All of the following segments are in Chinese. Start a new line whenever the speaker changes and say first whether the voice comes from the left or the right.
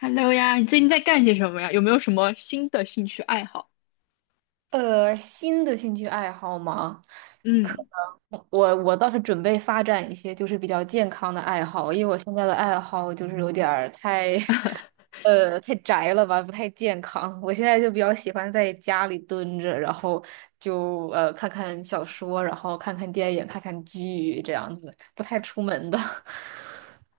left: Hello 呀，你最近在干些什么呀？有没有什么新的兴趣爱好？
right: 新的兴趣爱好吗？可
left: 嗯。
right: 能我倒是准备发展一些就是比较健康的爱好，因为我现在的爱好就是有点儿太 太宅了吧，不太健康。我现在就比较喜欢在家里蹲着，然后就看看小说，然后看看电影，看看剧这样子，不太出门的。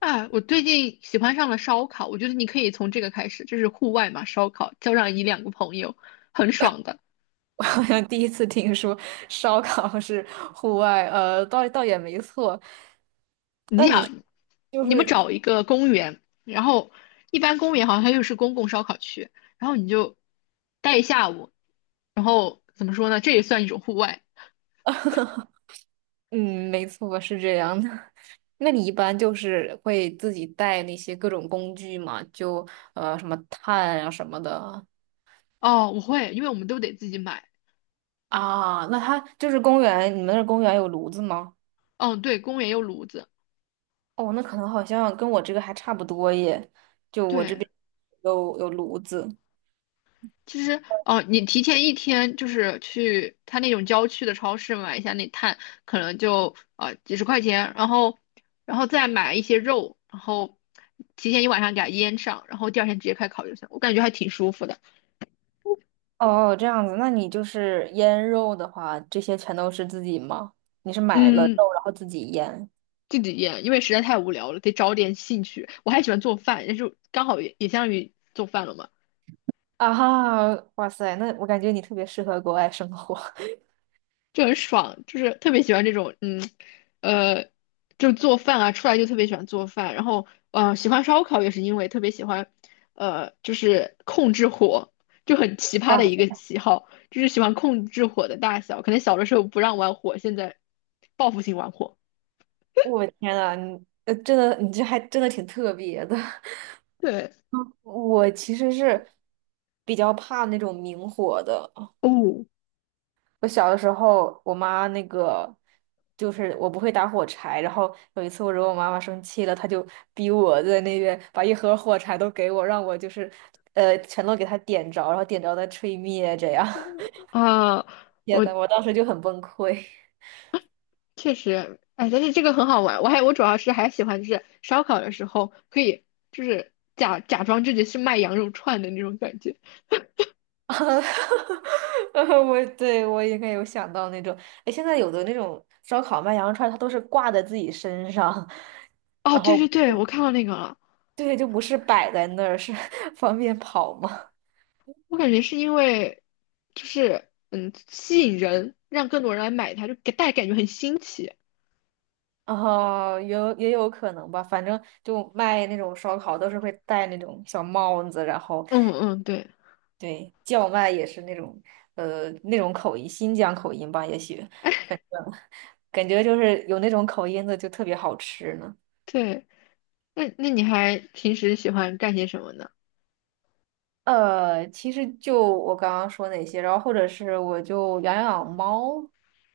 left: 啊，我最近喜欢上了烧烤，我觉得你可以从这个开始，就是户外嘛，烧烤，叫上一两个朋友，很爽的。
right: 我好像第一次听说烧烤是户外，倒也没错。
left: 你
right: 那你是
left: 想，
right: 就
left: 你们
right: 是
left: 找一个公园，然后一般公园好像它又是公共烧烤区，然后你就待一下午，然后怎么说呢？这也算一种户外。
right: 嗯，没错，是这样的。那你一般就是会自己带那些各种工具嘛？就什么炭啊什么的。
left: 哦，我会，因为我们都得自己买。
right: 啊，那它就是公园，你们那儿公园有炉子吗？
left: 嗯，对，公园有炉子。
right: 哦，那可能好像跟我这个还差不多耶。就我这
left: 对，
right: 边有炉子。
left: 其实，哦，你提前一天就是去他那种郊区的超市买一下那碳，可能就啊几十块钱，然后，然后再买一些肉，然后提前一晚上给它腌上，然后第二天直接开烤就行。我感觉还挺舒服的。
right: 哦，这样子，那你就是腌肉的话，这些全都是自己吗？你是买了
left: 嗯，
right: 肉然后自己腌？
left: 自己腌，因为实在太无聊了，得找点兴趣。我还喜欢做饭，但是刚好也相当于做饭了嘛。
right: 啊哈，哇塞，那我感觉你特别适合国外生活。
left: 就很爽，就是特别喜欢这种，嗯，呃，就做饭啊，出来就特别喜欢做饭，然后，嗯、喜欢烧烤也是因为特别喜欢，就是控制火，就很奇 葩的一
right: 哇。
left: 个喜好，就是喜欢控制火的大小，可能小的时候不让玩火，现在报复性玩火。
right: 我天呐，你，真的，你这还真的挺特别的。
left: 对。
right: 我其实是比较怕那种明火的。
left: 哦。
right: 我小的时候，我妈那个就是我不会打火柴，然后有一次我惹我妈妈生气了，她就逼我在那边把一盒火柴都给我，让我就是全都给她点着，然后点着再吹灭，这样。
left: 啊，
right: 天
left: 我
right: 呐，我当时就很崩溃。
left: 确实，哎，但是这个很好玩，我主要是还喜欢就是烧烤的时候可以就是假装自己是卖羊肉串的那种感觉。
right: 我对我应该有想到那种，哎，现在有的那种烧烤卖羊肉串儿它都是挂在自己身上，
left: 哦，
right: 然
left: 对对
right: 后
left: 对，我看到那个了。
right: 对，就不是摆在那儿，是 方便跑嘛。
left: 我感觉是因为，就是嗯，吸引人，让更多人来买它，就给大家感觉很新奇。
right: 哦，也有也有可能吧，反正就卖那种烧烤都是会戴那种小帽子，然后
left: 嗯嗯，对。
right: 对叫卖也是那种那种口音，新疆口音吧，也许，
left: 哎
right: 反 正感觉就是有那种口音的就特别好吃呢。
left: 对。那你还平时喜欢干些什么呢？
right: 其实就我刚刚说那些，然后或者是我就养养猫，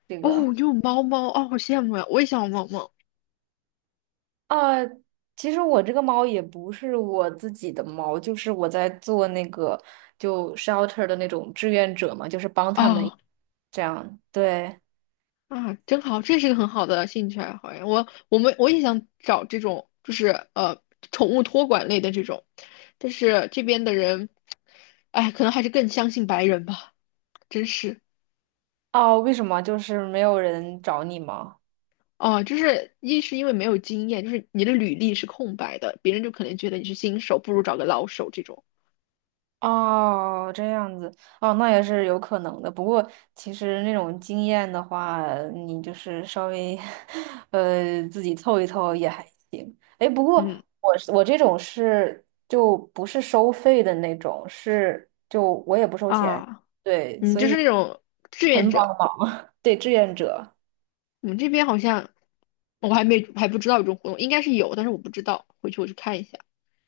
right: 这个
left: 哦，你有猫猫哦，好羡慕呀！我也想有猫猫。
right: 啊，其实我这个猫也不是我自己的猫，就是我在做那个就 shelter 的那种志愿者嘛，就是帮他们
left: 啊。
right: 这样。对，
left: 啊，真好，这是个很好的兴趣爱好呀。我也想找这种，就是呃，宠物托管类的这种，但是这边的人，哎，可能还是更相信白人吧，真是。
right: 哦，为什么就是没有人找你吗？
left: 哦，就是一是因为没有经验，就是你的履历是空白的，别人就可能觉得你是新手，不如找个老手这种。
right: 哦，这样子，哦，那也是有可能的。不过，其实那种经验的话，你就是稍微，自己凑一凑也还行。哎，不过
left: 嗯。
right: 我是我这种是就不是收费的那种，是就我也不收钱，
left: 啊，
right: 对，
left: 你
right: 所
left: 就是那
right: 以
left: 种志愿
right: 很帮
left: 者。
right: 忙，对，志愿者。
left: 我们这边好像我还不知道有这种活动，应该是有，但是我不知道，回去我去看一下。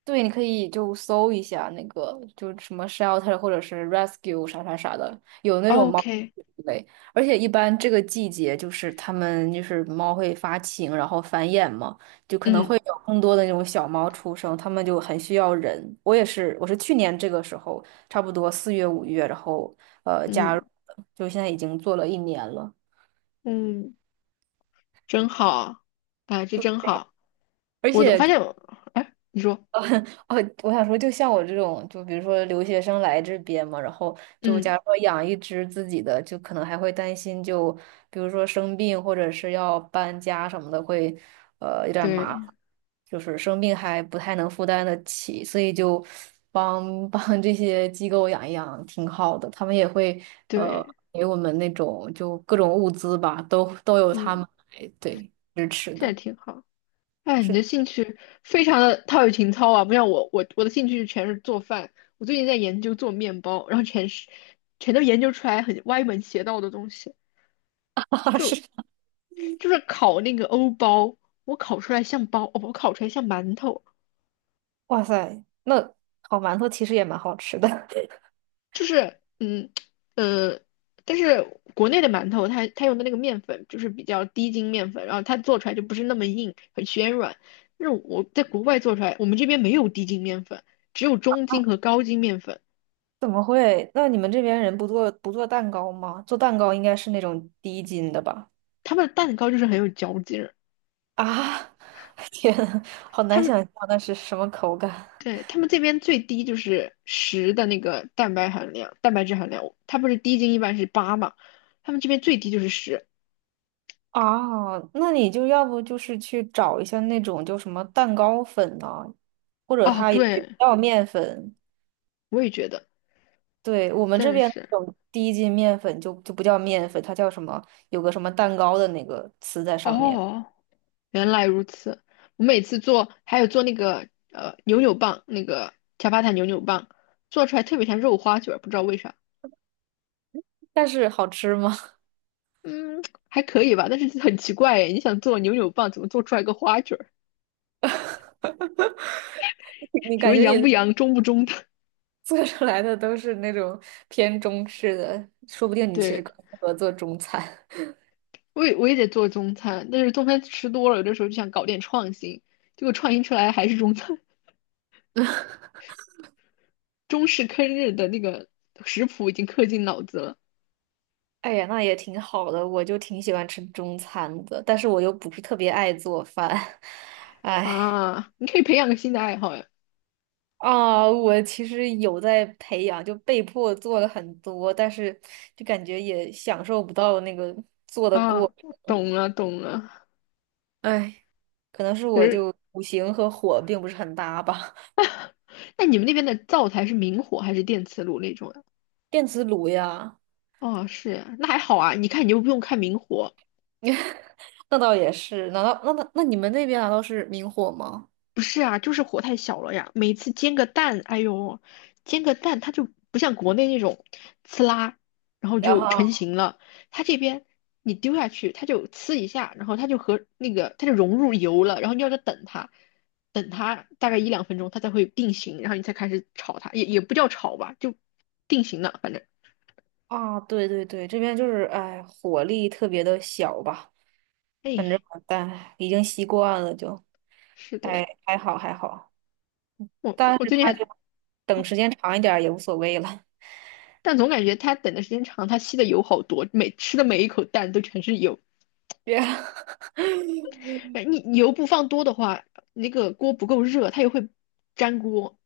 right: 对，你可以就搜一下那个，就什么 shelter 或者是 rescue 啥啥啥的，有那种猫
left: OK。
right: 类，而且一般这个季节就是它们就是猫会发情，然后繁衍嘛，就可能
left: 嗯
right: 会有更多的那种小猫出生，它们就很需要人。我也是，我是去年这个时候，差不多四月五月，然后加入
left: 嗯
right: 的，就现在已经做了一年了。
left: 嗯，真好，啊，这真好。
right: 而
left: 我
right: 且。
left: 发现我，哎，你说。
right: 哦，我想说，就像我这种，就比如说留学生来这边嘛，然后就
left: 嗯，
right: 假如说养一只自己的，就可能还会担心就，比如说生病或者是要搬家什么的，会有点麻烦，
left: 对
right: 就是生病还不太能负担得起，所以就帮 帮这些机构养一养挺好的，他们也会呃
left: 对。
right: 给我们那种就各种物资吧，都有他
left: 嗯，
right: 们来对支持
left: 这也
right: 的，
left: 挺好。哎，你
right: 是的，
left: 的兴趣非常的陶冶情操啊，不像我，我的兴趣全是做饭。我最近在研究做面包，然后全都研究出来很歪门邪道的东西，
right: 是。
left: 就是烤那个欧包，我烤出来像包，哦，我烤出来像馒头。
right: 哇塞，那烤馒头其实也蛮好吃的。
left: 嗯。呃，但是国内的馒头它用的那个面粉就是比较低筋面粉，然后它做出来就不是那么硬，很暄软。但是我在国外做出来，我们这边没有低筋面粉，只有中筋和高筋面粉。
right: 怎么会？那你们这边人不做蛋糕吗？做蛋糕应该是那种低筋的吧？
left: 他们的蛋糕就是很有嚼劲。
right: 啊，天呐，好
left: 他
right: 难
left: 们
right: 想象那是什么口感。
left: 对他们这边最低就是十的那个蛋白含量、蛋白质含量，它不是低筋一般是八嘛，他们这边最低就是十。
right: 啊！那你就要不就是去找一下那种叫什么蛋糕粉啊，或者
left: 哦，
right: 它也不
left: 对，
right: 叫面粉。
left: 我也觉得。
right: 对，我们
left: 真
right: 这
left: 的
right: 边
left: 是。
right: 那种低筋面粉就不叫面粉，它叫什么？有个什么蛋糕的那个词在上面，
left: 哦，原来如此。我每次做，还有做那个扭扭棒，那个恰巴塔扭扭棒，做出来特别像肉花卷儿不知道为啥。
right: 但是好吃吗？
left: 嗯，还可以吧，但是很奇怪哎，你想做扭扭棒，怎么做出来个花卷儿
right: 你
left: 什
right: 感
left: 么
right: 觉
left: 洋
right: 你
left: 不洋，中不中的？
right: 做出来的都是那种偏中式的，说不 定你其实
left: 对。
right: 更适合做中餐。
left: 我也得做中餐，但是中餐吃多了，有的时候就想搞点创新，结果创新出来还是中餐，中式坑日的那个食谱已经刻进脑子了。
right: 哎呀，那也挺好的，我就挺喜欢吃中餐的，但是我又不是特别爱做饭。哎，
left: 啊！你可以培养个新的爱好呀。
right: 啊，我其实有在培养，就被迫做了很多，但是就感觉也享受不到那个做的过
left: 啊！
right: 程。
left: 懂了懂了。
right: 哎，可能是
left: 可
right: 我
left: 是
right: 就五行和火并不是很搭吧。
left: 那你们那边的灶台是明火还是电磁炉那种呀？
right: 电磁炉呀。
left: 哦，是呀那还好啊，你看你又不用看明火。
right: 那倒也是，难道那你们那边难道是明火吗？
left: 不是啊，就是火太小了呀。每次煎个蛋，哎呦，煎个蛋它就不像国内那种呲啦，然后
right: 然
left: 就
right: 后
left: 成型了。它这边你丢下去，它就呲一下，然后它就和那个它就融入油了，然后你要再等它，等它大概一两分钟，它才会定型，然后你才开始炒它，也不叫炒吧，就定型了。反
right: 啊，对对对，这边就是哎，火力特别的小吧，反正
left: 哎，
right: 但已经习惯了就，
left: 是的，
right: 还还好还好，
left: 我
right: 但
left: 我我
right: 是
left: 最近还。
right: 他就等
left: 啊。
right: 时间长一点儿也无所谓了，
left: 但总感觉它等的时间长，它吸的油好多，每吃的每一口蛋都全是油。
right: 别
left: 哎，你油不放多的话，那个锅不够热，它也会粘锅。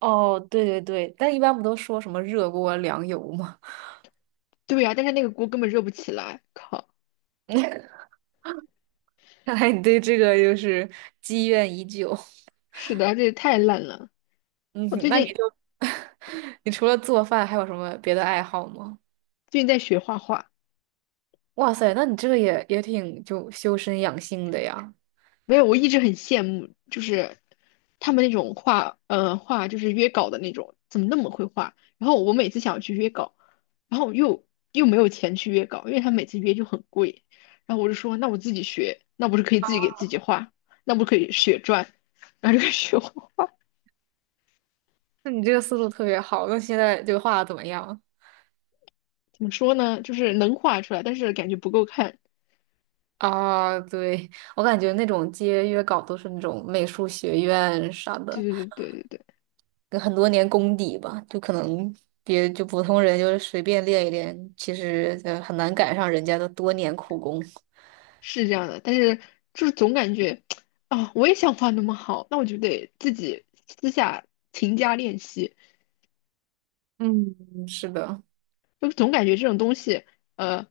right: 哦，对对对，但一般不都说什么热锅凉油吗？
left: 对呀、但是那个锅根本热不起来。靠，
right: 看来你对这个就是积怨已久，
left: 是的，这也太烂了。我
right: 嗯，
left: 最
right: 那你
left: 近
right: 就 你除了做饭还有什么别的爱好吗？
left: 最近在学画画。
right: 哇塞，那你这个也也挺就修身养性的呀。
left: 没有，我一直很羡慕，就是他们那种画，呃，画就是约稿的那种，怎么那么会画？然后我每次想要去约稿，然后又没有钱去约稿，因为他每次约就很贵。然后我就说，那我自己学，那不是可以自己给自己画，那不可以血赚，然后就开始学画。
right: 那你这个思路特别好。那现在这个画的怎么样？
left: 怎么说呢？就是能画出来，但是感觉不够看。
right: 啊，对，我感觉那种接约稿都是那种美术学院啥
left: 对
right: 的，
left: 对对对对对，
right: 跟很多年功底吧，就可能别就普通人就是随便练一练，其实很难赶上人家的多年苦功。
left: 是这样的。但是就是总感觉啊，我也想画那么好，那我就得自己私下勤加练习。
right: 嗯，是的。
left: 就总感觉这种东西，呃，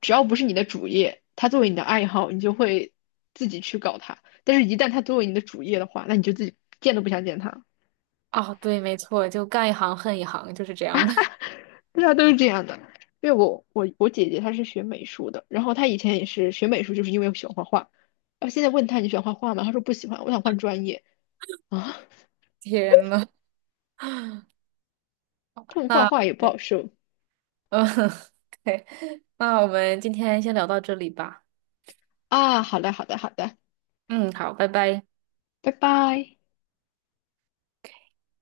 left: 只要不是你的主业，它作为你的爱好，你就会自己去搞它。但是，一旦它作为你的主业的话，那你就自己见都不想见它。
right: 啊，对，没错，就干一行恨一行，就是这样的。
left: 对啊，都是这样的。因为我姐姐她是学美术的，然后她以前也是学美术，就是因为我喜欢画画。然后现在问她你喜欢画画吗？她说不喜欢，我想换专业啊。
right: 天呐，
left: 但画画
right: 那。
left: 也不好受
right: 嗯，对，那我们今天先聊到这里吧。
left: 啊。好的，好的，好的，
right: 嗯，好，拜拜。
left: 拜拜。